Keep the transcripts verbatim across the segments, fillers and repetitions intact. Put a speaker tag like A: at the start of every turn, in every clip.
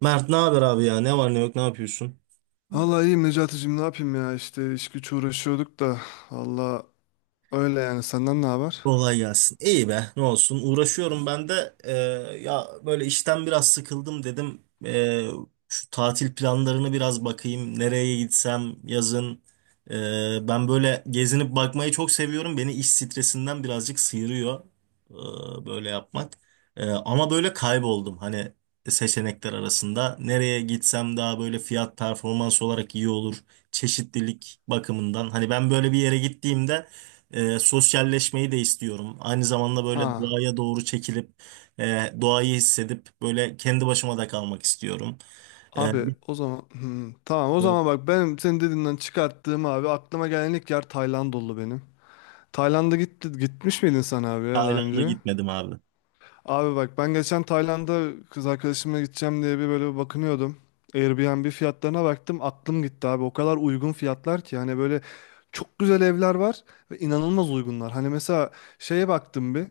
A: Mert ne haber abi ya? Ne var ne yok ne yapıyorsun?
B: Vallahi iyiyim Necati'cim, ne yapayım ya, işte iş güç uğraşıyorduk da valla, öyle yani. Senden ne haber?
A: Kolay gelsin. İyi be, ne olsun. Uğraşıyorum ben de. Ee, ya böyle işten biraz sıkıldım dedim. Ee, şu tatil planlarını biraz bakayım. Nereye gitsem yazın. Ee, ben böyle gezinip bakmayı çok seviyorum. Beni iş stresinden birazcık sıyırıyor ee, böyle yapmak. Ee, ama böyle kayboldum. Hani seçenekler arasında. Nereye gitsem daha böyle fiyat performans olarak iyi olur. Çeşitlilik bakımından. Hani ben böyle bir yere gittiğimde e, sosyalleşmeyi de istiyorum. Aynı zamanda böyle
B: Ha,
A: doğaya doğru çekilip e, doğayı hissedip böyle kendi başıma da kalmak istiyorum. E,
B: abi
A: bir-
B: o zaman hmm, tamam o
A: e,
B: zaman, bak benim senin dediğinden çıkarttığım, abi aklıma gelen ilk yer Tayland oldu benim. Tayland'a gitti, gitmiş miydin sen abi ya daha
A: Tayland'a
B: önce?
A: gitmedim abi.
B: Abi bak, ben geçen Tayland'a kız arkadaşımla gideceğim diye bir böyle bakınıyordum. Airbnb fiyatlarına baktım, aklım gitti abi, o kadar uygun fiyatlar ki, hani böyle çok güzel evler var ve inanılmaz uygunlar. Hani mesela şeye baktım bir.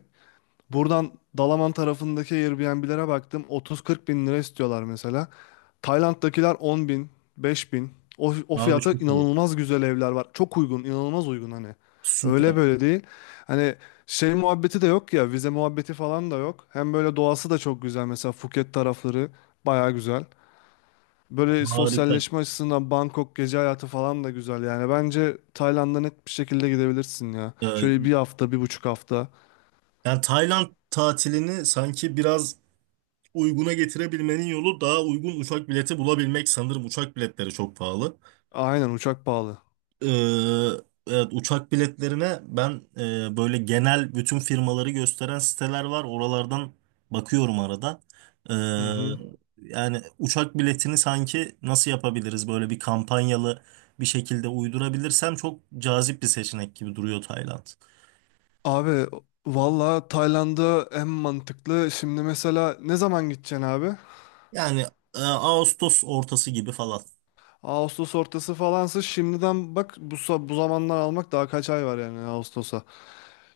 B: Buradan Dalaman tarafındaki Airbnb'lere baktım. otuz kırk bin lira istiyorlar mesela. Tayland'dakiler on bin, beş bin. O, o
A: Abi
B: fiyata
A: çok iyi.
B: inanılmaz güzel evler var. Çok uygun, inanılmaz uygun hani. Öyle
A: Süper.
B: böyle değil. Hani şey muhabbeti de yok ya, vize muhabbeti falan da yok. Hem böyle doğası da çok güzel. Mesela Phuket tarafları baya güzel. Böyle
A: Harika.
B: sosyalleşme açısından Bangkok gece hayatı falan da güzel yani. Bence Tayland'a net bir şekilde gidebilirsin ya.
A: E,
B: Şöyle bir hafta, bir buçuk hafta.
A: yani Tayland tatilini sanki biraz uyguna getirebilmenin yolu daha uygun uçak bileti bulabilmek. Sanırım uçak biletleri çok pahalı.
B: Aynen, uçak pahalı.
A: Ee, evet, uçak biletlerine ben e, böyle genel bütün firmaları gösteren siteler var. Oralardan bakıyorum arada. Ee,
B: Hı hı.
A: yani uçak biletini sanki nasıl yapabiliriz böyle bir kampanyalı bir şekilde uydurabilirsem çok cazip bir seçenek gibi duruyor Tayland.
B: Abi valla Tayland'a en mantıklı. Şimdi mesela ne zaman gideceksin abi?
A: Yani e, Ağustos ortası gibi falan.
B: Ağustos ortası falansa şimdiden bak, bu, sa- bu zamandan almak, daha kaç ay var yani Ağustos'a.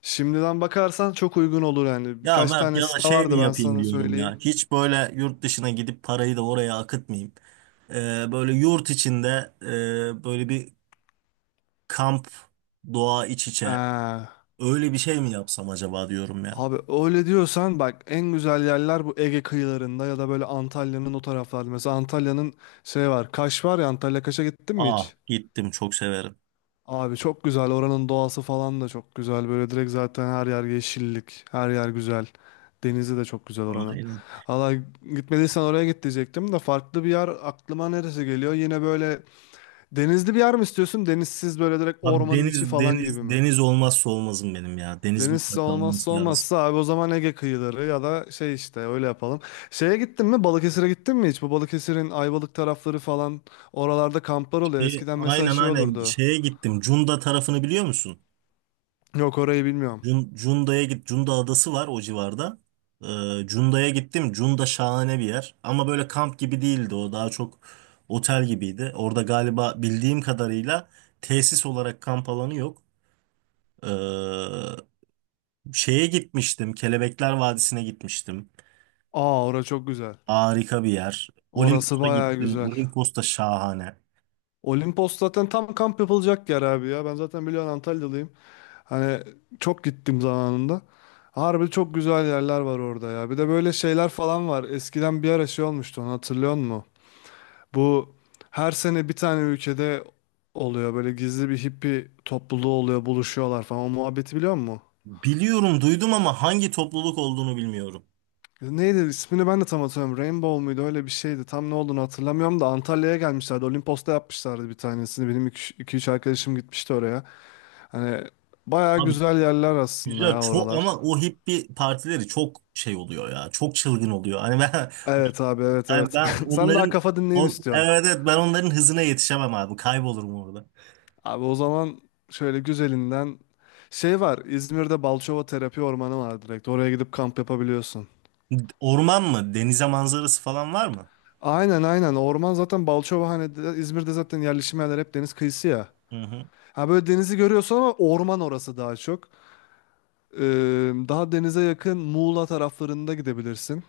B: Şimdiden bakarsan çok uygun olur yani.
A: Ya
B: Birkaç
A: Mert,
B: tane
A: ya da
B: site
A: şey mi
B: vardı, ben
A: yapayım
B: sana
A: diyorum
B: söyleyeyim.
A: ya. Hiç böyle yurt dışına gidip parayı da oraya akıtmayayım. Ee, böyle yurt içinde e, böyle bir kamp, doğa iç içe
B: Ee,
A: öyle bir şey mi yapsam acaba diyorum ya.
B: abi öyle diyorsan bak, en güzel yerler bu Ege kıyılarında ya da böyle Antalya'nın o taraflarda. Mesela Antalya'nın şey var, Kaş var ya, Antalya Kaş'a gittin mi
A: Ah
B: hiç?
A: gittim, çok severim.
B: Abi çok güzel, oranın doğası falan da çok güzel. Böyle direkt zaten her yer yeşillik, her yer güzel. Denizi de çok güzel oranın.
A: Aynen.
B: Valla gitmediysen oraya git diyecektim de, farklı bir yer aklıma neresi geliyor? Yine böyle denizli bir yer mi istiyorsun? Denizsiz böyle direkt
A: Abi
B: ormanın içi
A: deniz,
B: falan gibi
A: deniz,
B: mi?
A: deniz olmazsa olmazım benim ya. Deniz
B: Deniz
A: mutlaka
B: olmazsa
A: olması lazım.
B: olmazsa abi, o zaman Ege kıyıları ya da şey işte, öyle yapalım. Şeye gittin mi? Balıkesir'e gittin mi hiç? Bu Balıkesir'in Ayvalık tarafları falan, oralarda kamplar oluyor.
A: Şey,
B: Eskiden mesela
A: aynen
B: şey
A: aynen,
B: olurdu.
A: şeye gittim. Cunda tarafını biliyor musun?
B: Yok, orayı bilmiyorum.
A: Cun- Cunda'ya git. Cunda adası var o civarda. Ee, Cunda'ya gittim. Cunda şahane bir yer. Ama böyle kamp gibi değildi o. Daha çok otel gibiydi. Orada galiba bildiğim kadarıyla tesis olarak kamp alanı yok. Ee, Şeye gitmiştim. Kelebekler Vadisi'ne gitmiştim.
B: Aa, orası çok güzel.
A: Harika bir yer.
B: Orası
A: Olimpos'a
B: bayağı
A: gittim.
B: güzel.
A: Olimpos da şahane.
B: Olimpos zaten tam kamp yapılacak yer abi ya. Ben zaten biliyorsun Antalyalıyım. Hani çok gittim zamanında. Harbi çok güzel yerler var orada ya. Bir de böyle şeyler falan var. Eskiden bir ara şey olmuştu, onu hatırlıyor musun? Bu her sene bir tane ülkede oluyor. Böyle gizli bir hippi topluluğu oluyor. Buluşuyorlar falan. O muhabbeti biliyor musun?
A: Biliyorum, duydum ama hangi topluluk olduğunu bilmiyorum.
B: Neydi ismini ben de tam hatırlamıyorum. Rainbow muydu, öyle bir şeydi. Tam ne olduğunu hatırlamıyorum da Antalya'ya gelmişlerdi. Olimpos'ta yapmışlardı bir tanesini. Benim iki üç arkadaşım gitmişti oraya. Hani bayağı
A: Abi
B: güzel yerler aslında
A: güzel
B: ya
A: çok
B: oralar.
A: ama o hippie partileri çok şey oluyor ya. Çok çılgın oluyor. Hani ben
B: Evet abi, evet,
A: yani
B: evet.
A: ben
B: Sen daha
A: onların
B: kafa dinleyeyim
A: o,
B: istiyorsun.
A: evet, evet, ben onların hızına yetişemem abi. Kaybolurum orada.
B: Abi o zaman şöyle güzelinden şey var. İzmir'de Balçova Terapi Ormanı var direkt. Oraya gidip kamp yapabiliyorsun.
A: Orman mı? Denize manzarası falan var mı?
B: Aynen, aynen. Orman zaten Balçova hani de- İzmir'de zaten yerleşim yerleri hep deniz kıyısı ya.
A: Hı hı.
B: Ha böyle denizi görüyorsun ama orman, orası daha çok. Ee, daha denize yakın Muğla taraflarında gidebilirsin.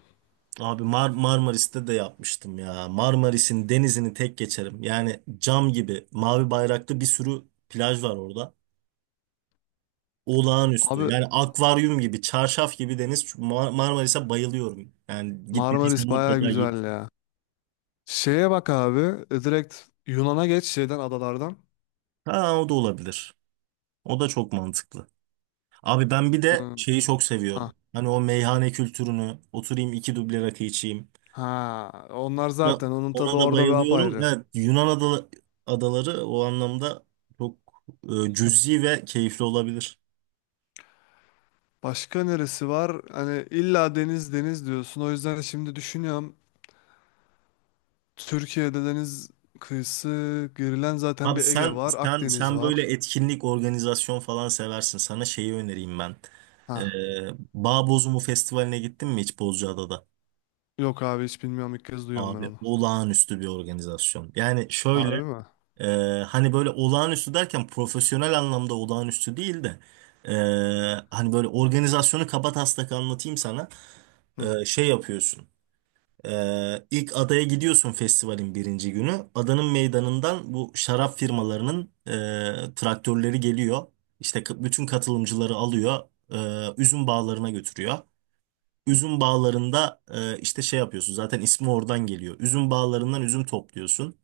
A: Abi Mar Marmaris'te de yapmıştım ya. Marmaris'in denizini tek geçerim. Yani cam gibi mavi bayraklı bir sürü plaj var orada. Olağanüstü.
B: Abi
A: Yani akvaryum gibi, çarşaf gibi deniz. Çünkü Mar- Marmaris'e bayılıyorum. Yani gitmediysen
B: Marmaris baya
A: mutlaka git.
B: güzel ya. Şeye bak abi, e, direkt Yunan'a geç şeyden, adalardan.
A: Ha, o da olabilir. O da çok mantıklı. Abi ben bir de
B: Hmm.
A: şeyi çok
B: Ha,
A: seviyorum. Hani o meyhane kültürünü, oturayım iki duble rakı içeyim.
B: ha, onlar
A: Ya,
B: zaten onun tadı
A: ona da
B: orada bir
A: bayılıyorum.
B: apayrı.
A: Evet, Yunan ada- adaları o anlamda çok e, cüzi ve keyifli olabilir.
B: Başka neresi var? Hani illa deniz deniz diyorsun. O yüzden şimdi düşünüyorum. Türkiye'de deniz kıyısı girilen zaten,
A: Abi
B: bir Ege
A: sen
B: var,
A: sen
B: Akdeniz
A: sen böyle
B: var.
A: etkinlik, organizasyon falan seversin. Sana şeyi önereyim ben. Ee,
B: Ha.
A: Bağ Festivali'ne gittin mi hiç Bozcaada'da?
B: Yok abi, hiç bilmiyorum, ilk kez duyuyorum ben
A: Abi
B: onu.
A: olağanüstü bir organizasyon. Yani şöyle
B: Harbi mi?
A: e, hani böyle olağanüstü derken profesyonel anlamda olağanüstü değil de e, hani böyle organizasyonu kabataslak anlatayım sana.
B: Hı.
A: E, şey yapıyorsun. Ee, ilk adaya gidiyorsun festivalin birinci günü. Adanın meydanından bu şarap firmalarının e, traktörleri geliyor. İşte k- bütün katılımcıları alıyor, e, üzüm bağlarına götürüyor. Üzüm bağlarında e, işte şey yapıyorsun. Zaten ismi oradan geliyor. Üzüm bağlarından üzüm topluyorsun.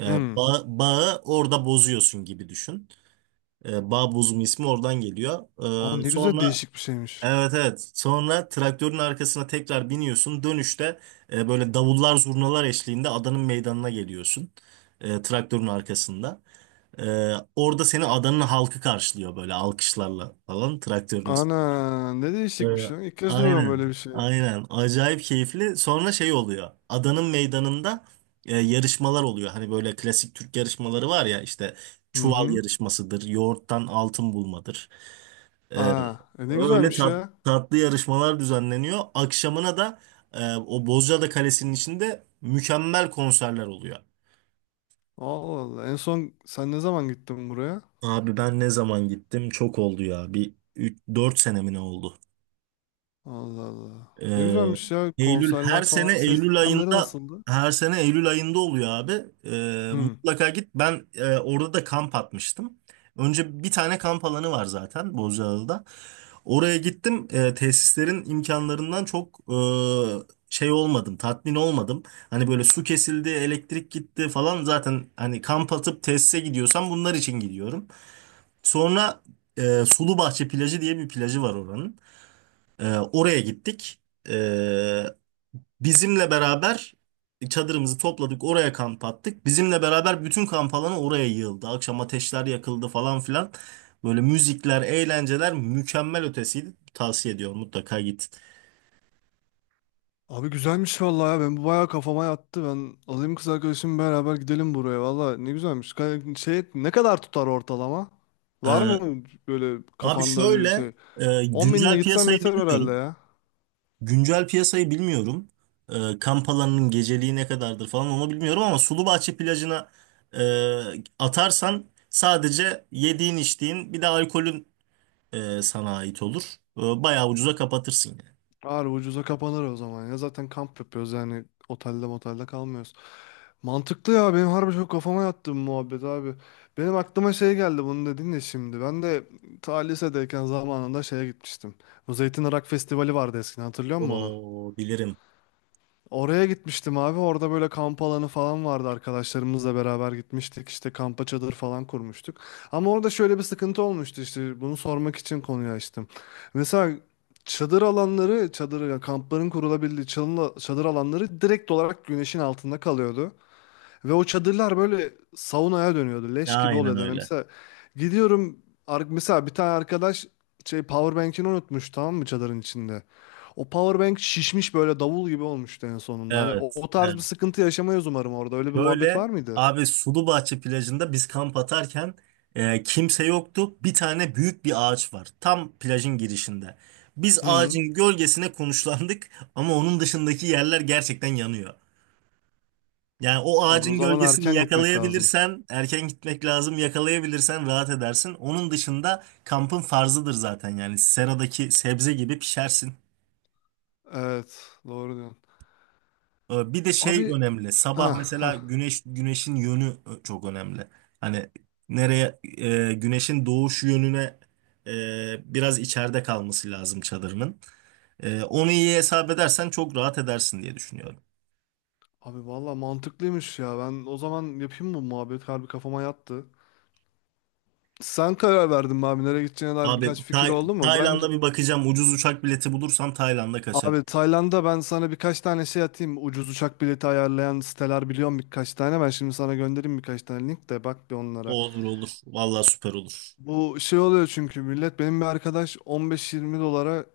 A: E,
B: Hmm.
A: bağ- bağı orada bozuyorsun gibi düşün. E, bağ bozumu ismi oradan geliyor.
B: Aa,
A: E,
B: ne güzel,
A: sonra
B: değişik bir şeymiş.
A: evet, evet. Sonra traktörün arkasına tekrar biniyorsun. Dönüşte e, böyle davullar, zurnalar eşliğinde adanın meydanına geliyorsun. E, traktörün arkasında. E, orada seni adanın halkı karşılıyor, böyle alkışlarla falan, traktörün üstü.
B: Ana ne
A: E,
B: değişikmiş ya. İlk kez duyuyorum
A: aynen.
B: böyle bir şey.
A: Aynen. Acayip keyifli. Sonra şey oluyor. Adanın meydanında e, yarışmalar oluyor. Hani böyle klasik Türk yarışmaları var ya, işte
B: Hı
A: çuval
B: hı.
A: yarışmasıdır, yoğurttan altın bulmadır. Ee,
B: Aa, e ne
A: öyle
B: güzelmiş
A: tat-
B: ya.
A: tatlı yarışmalar düzenleniyor. Akşamına da e, o Bozcaada Kalesi'nin içinde mükemmel konserler oluyor.
B: Allah Allah. En son sen ne zaman gittin buraya?
A: Abi ben ne zaman gittim? Çok oldu ya. Bir dört sene mi ne oldu?
B: Allah Allah. Ne
A: Ee,
B: güzelmiş ya.
A: Eylül
B: Konserler
A: her
B: falan.
A: sene
B: Ses
A: Eylül
B: sistemleri
A: ayında
B: nasıldı?
A: her sene Eylül ayında oluyor abi. Ee,
B: Hı.
A: mutlaka git. Ben e, orada da kamp atmıştım. Önce bir tane kamp alanı var zaten Bozcaada'da. Oraya gittim. Ee, tesislerin imkanlarından çok e, şey olmadım, tatmin olmadım. Hani böyle su kesildi, elektrik gitti falan. Zaten hani kamp atıp tesise gidiyorsam bunlar için gidiyorum. Sonra e, Sulubahçe plajı diye bir plajı var oranın. Ee, oraya gittik. E, Bizimle beraber çadırımızı topladık, oraya kamp attık. Bizimle beraber bütün kamp alanı oraya yığıldı. Akşam ateşler yakıldı falan filan. Böyle müzikler, eğlenceler mükemmel ötesiydi. Tavsiye ediyorum, mutlaka git.
B: Abi güzelmiş vallahi ya. Ben bu bayağı kafama yattı. Ben alayım kız arkadaşımı, beraber gidelim buraya. Vallahi ne güzelmiş. Ka- Şey ne kadar tutar ortalama? Var
A: Ee,
B: mı böyle
A: abi
B: kafanda bir
A: şöyle,
B: şey?
A: e,
B: on binle
A: güncel
B: gitsem
A: piyasayı
B: yeter herhalde
A: bilmiyorum.
B: ya.
A: Güncel piyasayı bilmiyorum. Ee, kamp alanının geceliği ne kadardır falan onu bilmiyorum ama Sulubahçe plajına e, atarsan sadece yediğin, içtiğin, bir de alkolün e, sana ait olur. E, bayağı ucuza kapatırsın yani.
B: Ağır ucuza kapanır o zaman ya. Zaten kamp yapıyoruz, yani otelde motelde kalmıyoruz. Mantıklı ya, benim harbi çok kafama yattı bu muhabbet abi. Benim aklıma şey geldi, bunu dedin ya şimdi. Ben de ta lisedeyken zamanında şeye gitmiştim. Bu Zeytin Irak Festivali vardı eskiden, hatırlıyor musun onu?
A: Oo, bilirim.
B: Oraya gitmiştim abi. Orada böyle kamp alanı falan vardı. Arkadaşlarımızla beraber gitmiştik. İşte kampa çadır falan kurmuştuk. Ama orada şöyle bir sıkıntı olmuştu işte. Bunu sormak için konuyu açtım. Mesela çadır alanları, çadır yani kampların kurulabildiği çalın- çadır alanları direkt olarak güneşin altında kalıyordu. Ve o çadırlar böyle saunaya dönüyordu. Leş gibi
A: Aynen
B: oluyordu. Yani
A: öyle.
B: mesela gidiyorum ar- mesela bir tane arkadaş şey powerbank'ini unutmuş tamam mı çadırın içinde. O powerbank şişmiş böyle davul gibi olmuştu en sonunda. Hani o,
A: Evet,
B: o tarz bir
A: evet.
B: sıkıntı yaşamayız umarım orada. Öyle bir muhabbet
A: Şöyle
B: var mıydı?
A: abi, Sulubahçe plajında biz kamp atarken e, kimse yoktu. Bir tane büyük bir ağaç var. Tam plajın girişinde. Biz
B: Hı.
A: ağacın gölgesine konuşlandık ama onun dışındaki yerler gerçekten yanıyor. Yani o
B: Abi o
A: ağacın
B: zaman
A: gölgesini
B: erken gitmek lazım.
A: yakalayabilirsen, erken gitmek lazım. Yakalayabilirsen rahat edersin. Onun dışında kampın farzıdır zaten, yani seradaki sebze gibi pişersin.
B: Evet, doğru diyorsun.
A: Ee, Bir de
B: Abi
A: şey önemli.
B: ha
A: Sabah
B: ha.
A: mesela güneş güneşin yönü e, çok önemli. Hani nereye e, güneşin doğuş yönüne e, biraz içeride kalması lazım çadırının. E, onu iyi hesap edersen çok rahat edersin diye düşünüyorum.
B: Abi valla mantıklıymış ya. Ben o zaman yapayım mı bu muhabbet? Harbi kafama yattı. Sen karar verdin mi abi, nereye gideceğine dair
A: Abi
B: birkaç fikir
A: Tay-
B: oldu mu? Ben
A: Tayland'a bir bakacağım. Ucuz uçak bileti bulursam Tayland'a kaçarım.
B: Abi Tayland'a ben sana birkaç tane şey atayım. Ucuz uçak bileti ayarlayan siteler biliyorum birkaç tane. Ben şimdi sana göndereyim birkaç tane link, de bak bir onlara.
A: Olur olur. Vallahi süper olur.
B: Bu şey oluyor çünkü millet, benim bir arkadaş on beş yirmi dolara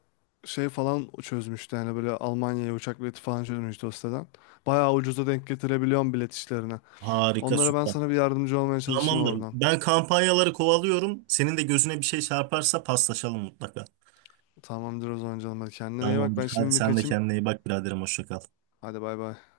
B: şey falan çözmüştü. Yani böyle Almanya'ya uçak bileti falan çözmüştü o siteden. Bayağı ucuza denk getirebiliyorum bilet işlerine.
A: Harika,
B: Onlara ben
A: süper.
B: sana bir yardımcı olmaya çalışayım
A: Tamamdır.
B: oradan.
A: Ben kampanyaları kovalıyorum. Senin de gözüne bir şey çarparsa paslaşalım mutlaka.
B: Tamamdır o zaman canım. Hadi kendine iyi bak.
A: Tamamdır.
B: Ben
A: Hadi
B: şimdi bir
A: sen de
B: kaçayım.
A: kendine iyi bak biraderim. Hoşça kal.
B: Hadi bay bay.